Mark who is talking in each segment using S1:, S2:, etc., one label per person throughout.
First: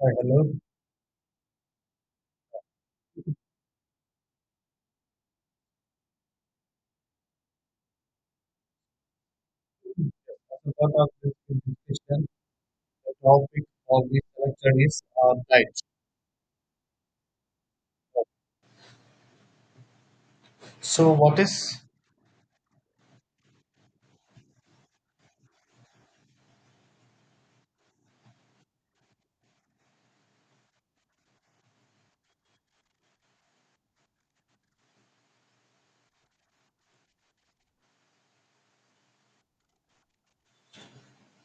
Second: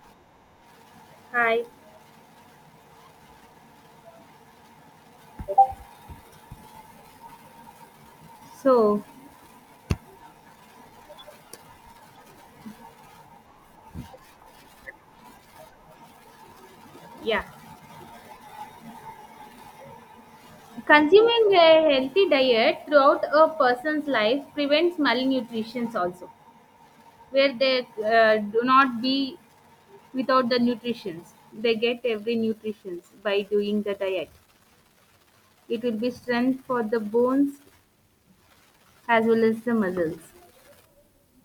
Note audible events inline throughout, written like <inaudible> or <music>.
S1: Hello.
S2: Hi. So,
S1: As a part of this discussion, the topic of this lecture is light.
S2: yeah.
S1: So, what
S2: Consuming
S1: is?
S2: a healthy diet throughout a person's life prevents malnutrition also, where they do not be without the nutritions. They get every nutritions by doing the diet. It will be strength for the bones as well as the muscles.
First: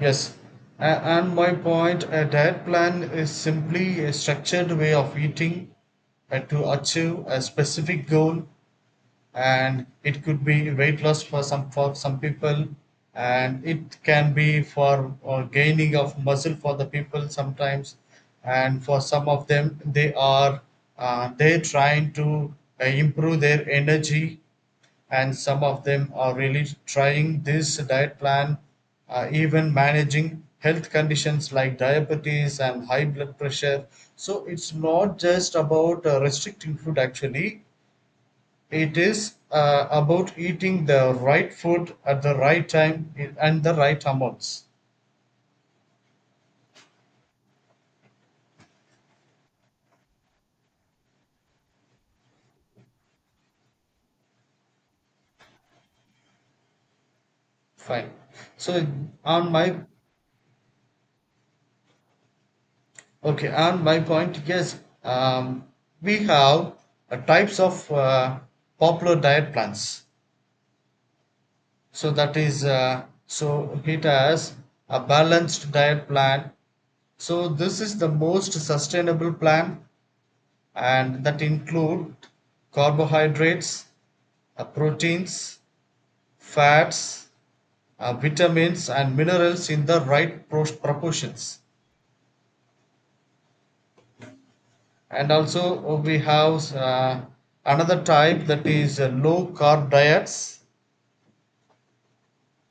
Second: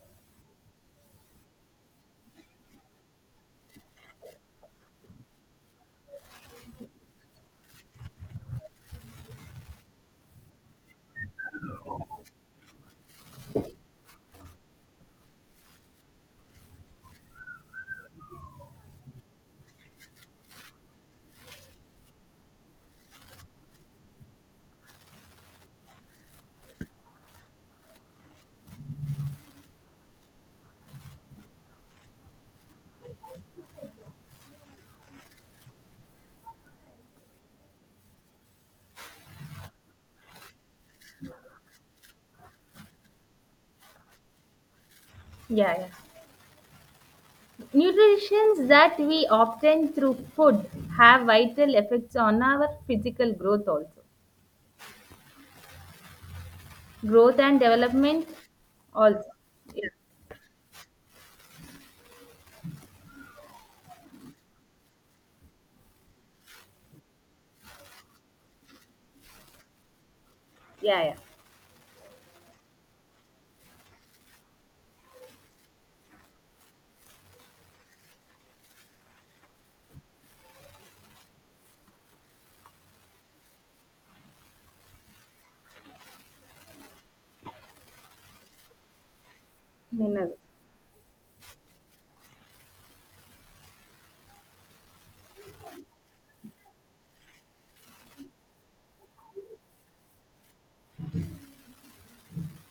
S1: Yes. And my point, a diet plan is simply a structured way of eating to achieve a specific goal, and it could be weight loss for some people, and it can be for gaining of muscle for the people sometimes, and for some of them they are they trying to improve their energy, and some of them are really trying this diet plan, even managing health conditions like diabetes and high blood pressure. So it's not just about restricting food actually, it is about eating the right food at the right time and the right amounts.
S2: Yeah, yeah. Nutritions that we obtain through food have vital effects on our physical growth also. Growth and
S1: Fine.
S2: development
S1: So
S2: also.
S1: on my
S2: Yeah.
S1: okay on my point, yes, um, we have types of popular diet plans.
S2: Yeah. Yeah
S1: So that is so it has a balanced diet plan. So this is the most sustainable plan, and that include carbohydrates, proteins, fats, vitamins and minerals in the
S2: mineral.
S1: right proportions. And also we have another type, that is low carb diets.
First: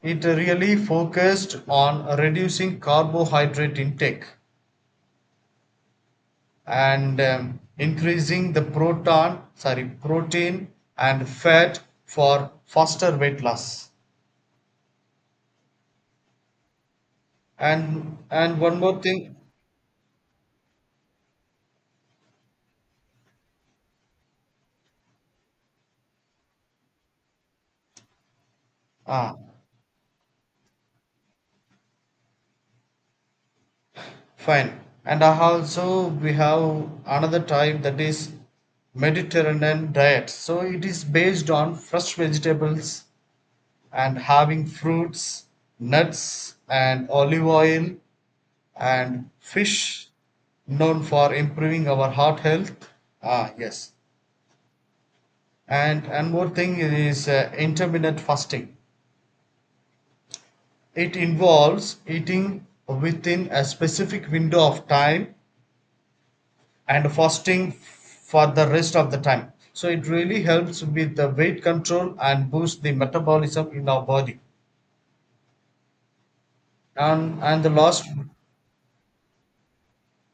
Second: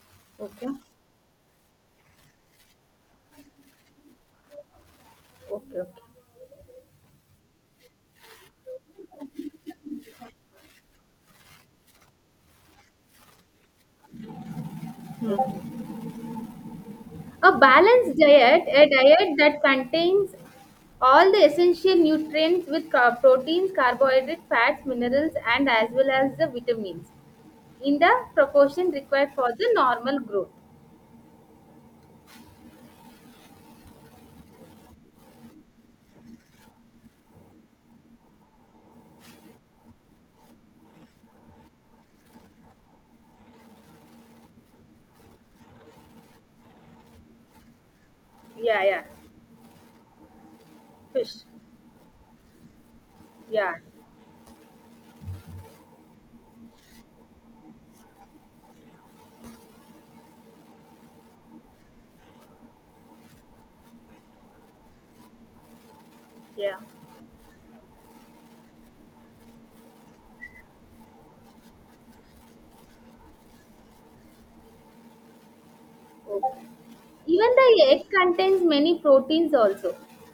S1: It
S2: Okay,
S1: really focused on reducing carbohydrate intake
S2: okay, okay.
S1: and increasing the protein and fat for faster weight loss.
S2: Hmm. A balanced
S1: And
S2: diet,
S1: one
S2: a
S1: more
S2: diet
S1: thing,
S2: that contains all the essential nutrients with proteins, carbohydrates, fats, minerals, and as well as the vitamins in the proportion required
S1: ah,
S2: for the normal growth.
S1: fine. And also we have another type, that is Mediterranean diet. So it is based on fresh vegetables and having fruits, nuts and olive oil
S2: Yeah, yeah.
S1: and fish, known for
S2: Fish.
S1: improving our heart health. Ah,
S2: Yeah,
S1: yes. And more thing is intermittent fasting. It involves eating within a specific window of time
S2: yeah.
S1: and fasting for the rest of the time. So it really helps with the weight control and boost the metabolism in our body.
S2: Okay. Even
S1: And
S2: the
S1: the
S2: egg
S1: last,
S2: contains many proteins also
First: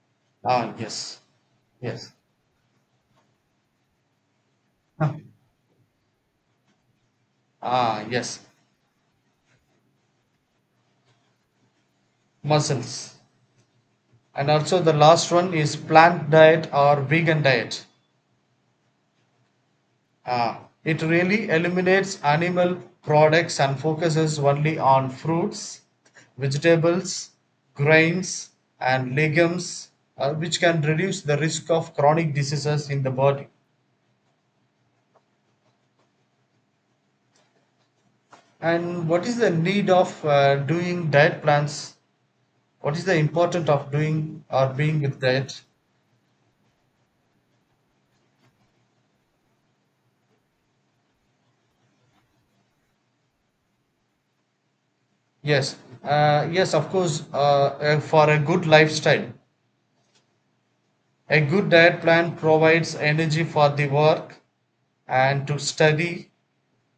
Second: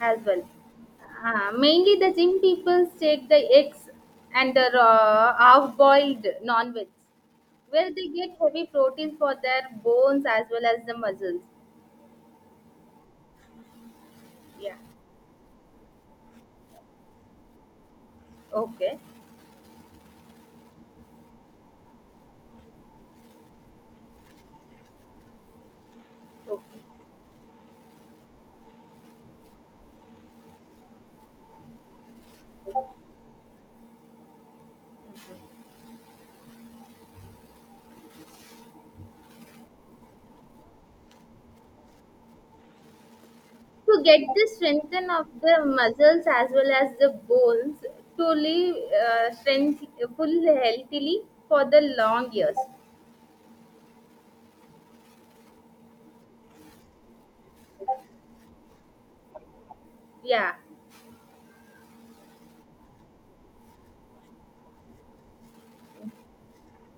S2: as well.
S1: ah yes,
S2: Mainly the
S1: yes,
S2: gym people take the eggs and the raw, half-boiled non-veg, where
S1: ah
S2: they get
S1: yes,
S2: heavy protein for their bones as well as the muscles.
S1: muscles. And
S2: Yeah.
S1: also the last one is plant diet or vegan diet.
S2: Okay.
S1: Ah, it really eliminates animal products and focuses only on fruits,
S2: Okay.
S1: vegetables, grains, and legumes, which can reduce the risk of chronic diseases in the body. And what is the need of doing diet plans? What is the importance of
S2: To get
S1: doing
S2: the
S1: or being
S2: strengthen
S1: with
S2: of
S1: diet?
S2: the muscles as well as the bones, to live strength full healthily for the long years.
S1: Yes, yes, of course, for a good lifestyle.
S2: Yeah.
S1: A good diet plan provides energy for the work and to study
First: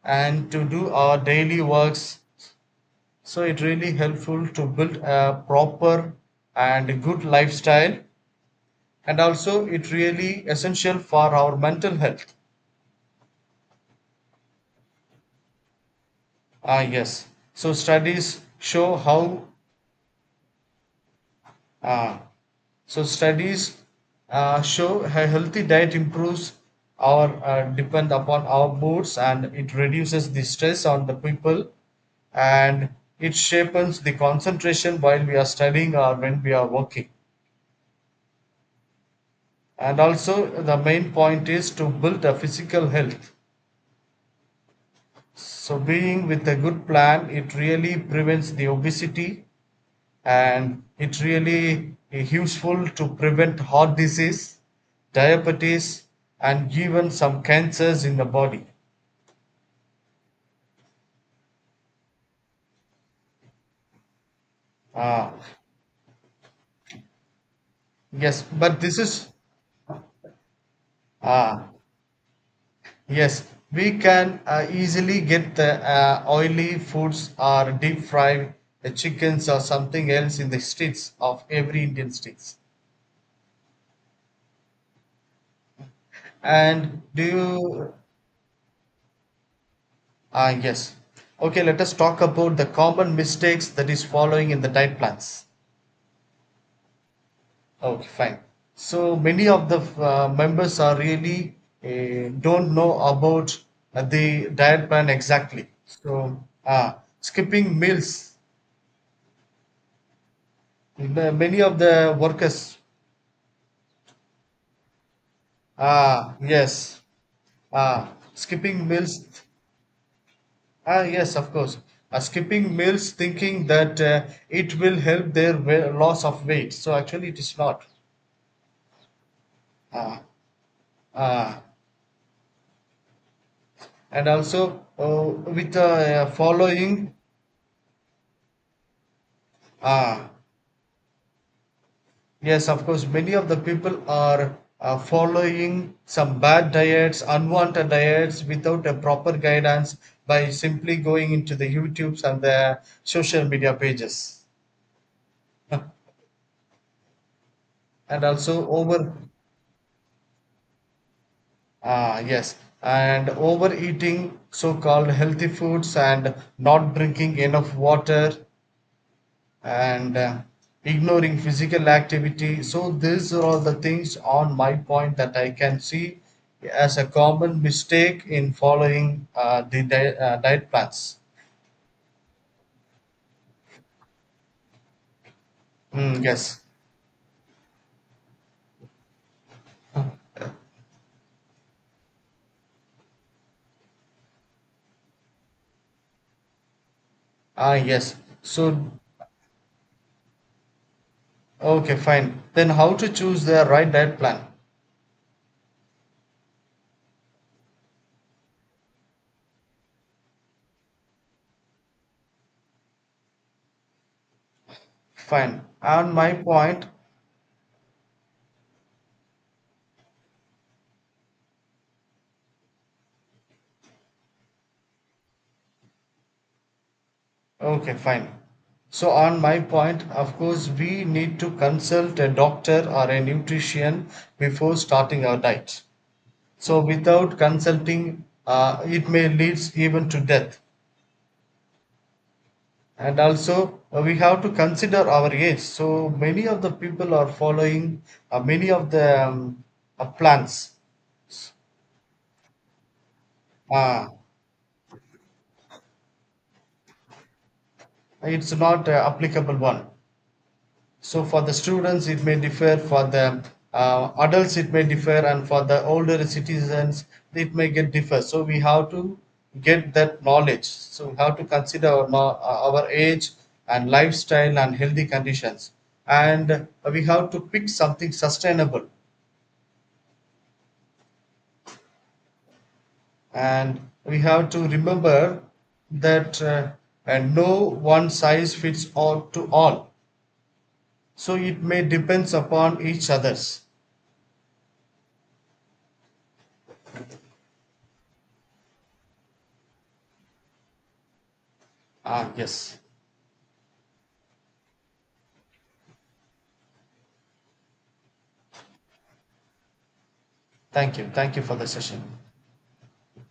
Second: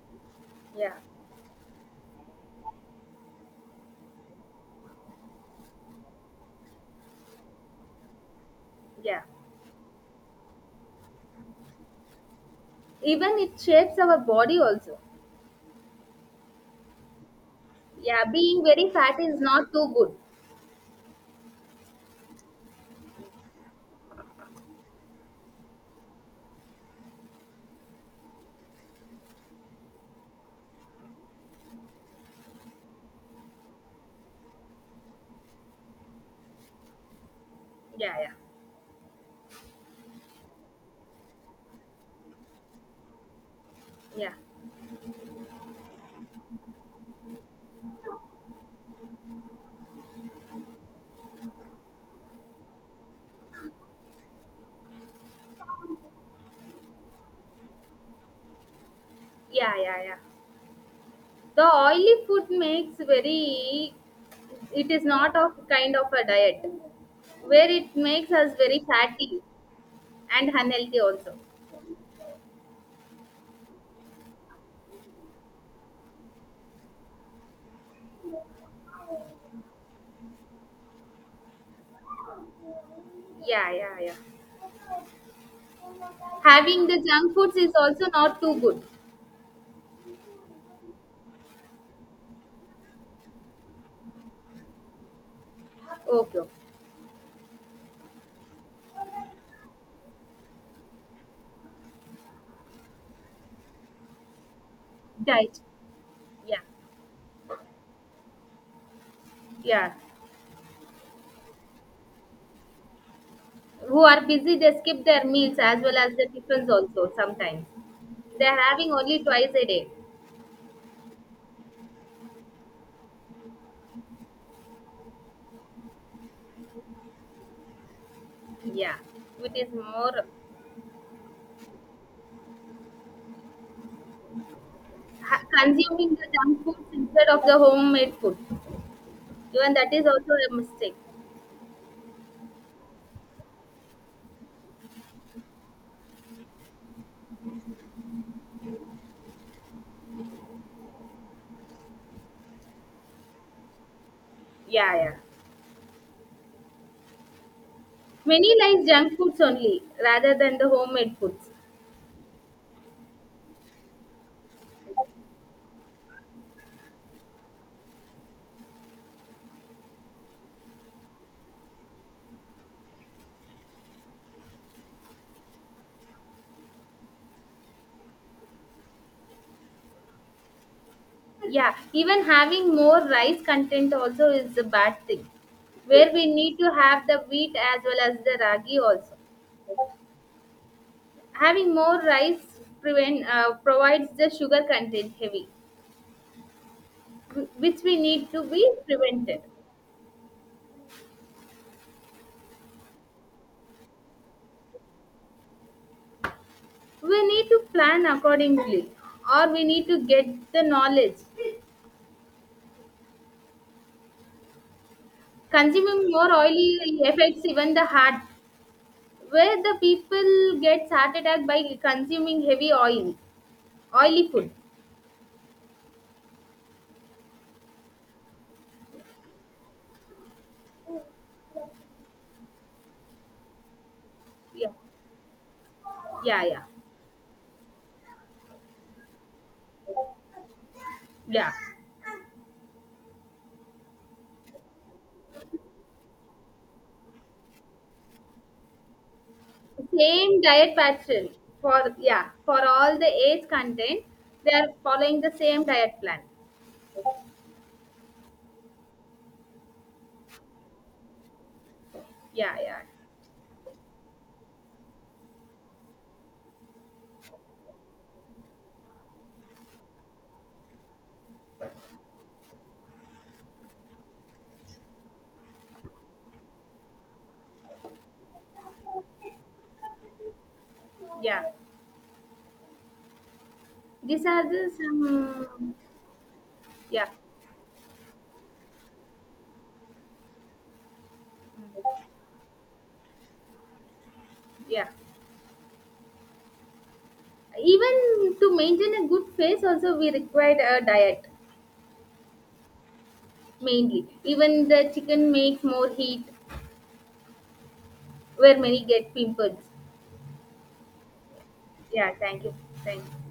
S1: and to do
S2: Yeah.
S1: our daily works. So it really helpful to build a proper and good lifestyle, and
S2: Yeah.
S1: also it really essential for our mental health.
S2: Even it shapes our body also.
S1: Ah yes. So
S2: Yeah,
S1: studies
S2: being very
S1: show
S2: fat is
S1: how,
S2: not too good.
S1: ah, so studies show a healthy diet improves our, depend upon our moods, and it reduces the stress on the people, and it shapens the concentration while we are studying or when we are working.
S2: Yeah, yeah,
S1: And also the main point is to build a physical health.
S2: yeah.
S1: So being with a good plan, it really prevents the obesity, and it really is useful to prevent heart disease, diabetes, and even some cancers in the body.
S2: Yeah, yeah, yeah. The oily food makes very, it is
S1: Ah,
S2: not of kind of a diet, where it makes
S1: yes,
S2: us very
S1: but this is,
S2: fatty and unhealthy also.
S1: ah yes, we can easily get the oily foods or deep fry the chickens or something else in the streets of every Indian streets.
S2: Yeah, yeah, yeah. Having the
S1: And do
S2: junk foods is
S1: you?
S2: also not too good.
S1: Ah, yes. Okay, let us talk about the common mistakes that is following in the diet plans.
S2: Okay, okay.
S1: Okay, fine. So many of the members are really don't know about the diet plan
S2: Diet.
S1: exactly. So
S2: Yeah,
S1: skipping meals,
S2: yeah.
S1: many of the workers,
S2: Who are busy, they skip their meals as well as the
S1: ah
S2: tiffins
S1: yes,
S2: also sometimes.
S1: ah,
S2: They are
S1: skipping
S2: having only
S1: meals,
S2: twice a day.
S1: ah yes, of course, skipping meals, thinking that it will help their loss of weight. So actually, it is not.
S2: Yeah, it is more.
S1: Ah, ah, and also with
S2: Consuming the junk foods
S1: following.
S2: instead of the homemade food. Even that is
S1: Ah,
S2: also a mistake.
S1: yes, of course, many of the people are following some bad diets, unwanted diets without a proper guidance, by simply going into the YouTubes and the social media pages.
S2: Yeah, yeah.
S1: <laughs> And
S2: Many
S1: also
S2: like
S1: over,
S2: junk foods only rather than the homemade foods.
S1: ah yes, and overeating so called healthy foods and not drinking enough water and ignoring physical activity. So, these are all the things on my point that I can see as a common mistake in following diet plans.
S2: Yeah, even having more rice content also is a bad thing. Where
S1: Mm,
S2: we need
S1: yes.
S2: to have the wheat as well as the ragi also. Having more rice prevent provides the sugar content heavy,
S1: Ah,
S2: which we
S1: yes.
S2: need to be
S1: So,
S2: prevented.
S1: okay, fine. Then, how to choose the right diet plan?
S2: We need to plan accordingly, or we need to get the knowledge.
S1: Fine.
S2: Consuming
S1: On
S2: more
S1: my point,
S2: oily affects even the heart, where the people gets heart attack by consuming heavy oil, oily food.
S1: okay, fine. So, on my point, of course, we need to consult a doctor or a nutrition
S2: Okay. Yeah,
S1: before starting our diet.
S2: yeah, yeah,
S1: So without consulting, it may leads even to death.
S2: yeah.
S1: And also, we have to consider our age. So many of the people are following many of the
S2: Same
S1: plans.
S2: diet pattern, for yeah, for all the age content.
S1: Uh,
S2: They are following the same diet plan.
S1: it's not an applicable one. So for the students, it may
S2: Yeah,
S1: differ.
S2: yeah,
S1: For the adults, it may differ, and for the older citizens, it may get differ. So we have to get that knowledge. So we have to consider our, our age and lifestyle and healthy conditions, and we have to pick something sustainable,
S2: yeah.
S1: and we
S2: These are
S1: have to
S2: the
S1: remember
S2: some.
S1: that
S2: Yeah,
S1: and no one size fits all to all. So it may depends upon each others.
S2: yeah. Even to maintain a good face also, we require a diet.
S1: Ah yes.
S2: Mainly even the chicken makes more heat, where many get pimples.
S1: Thank you. Thank you for the
S2: Yeah,
S1: session.
S2: thank you. Thank you.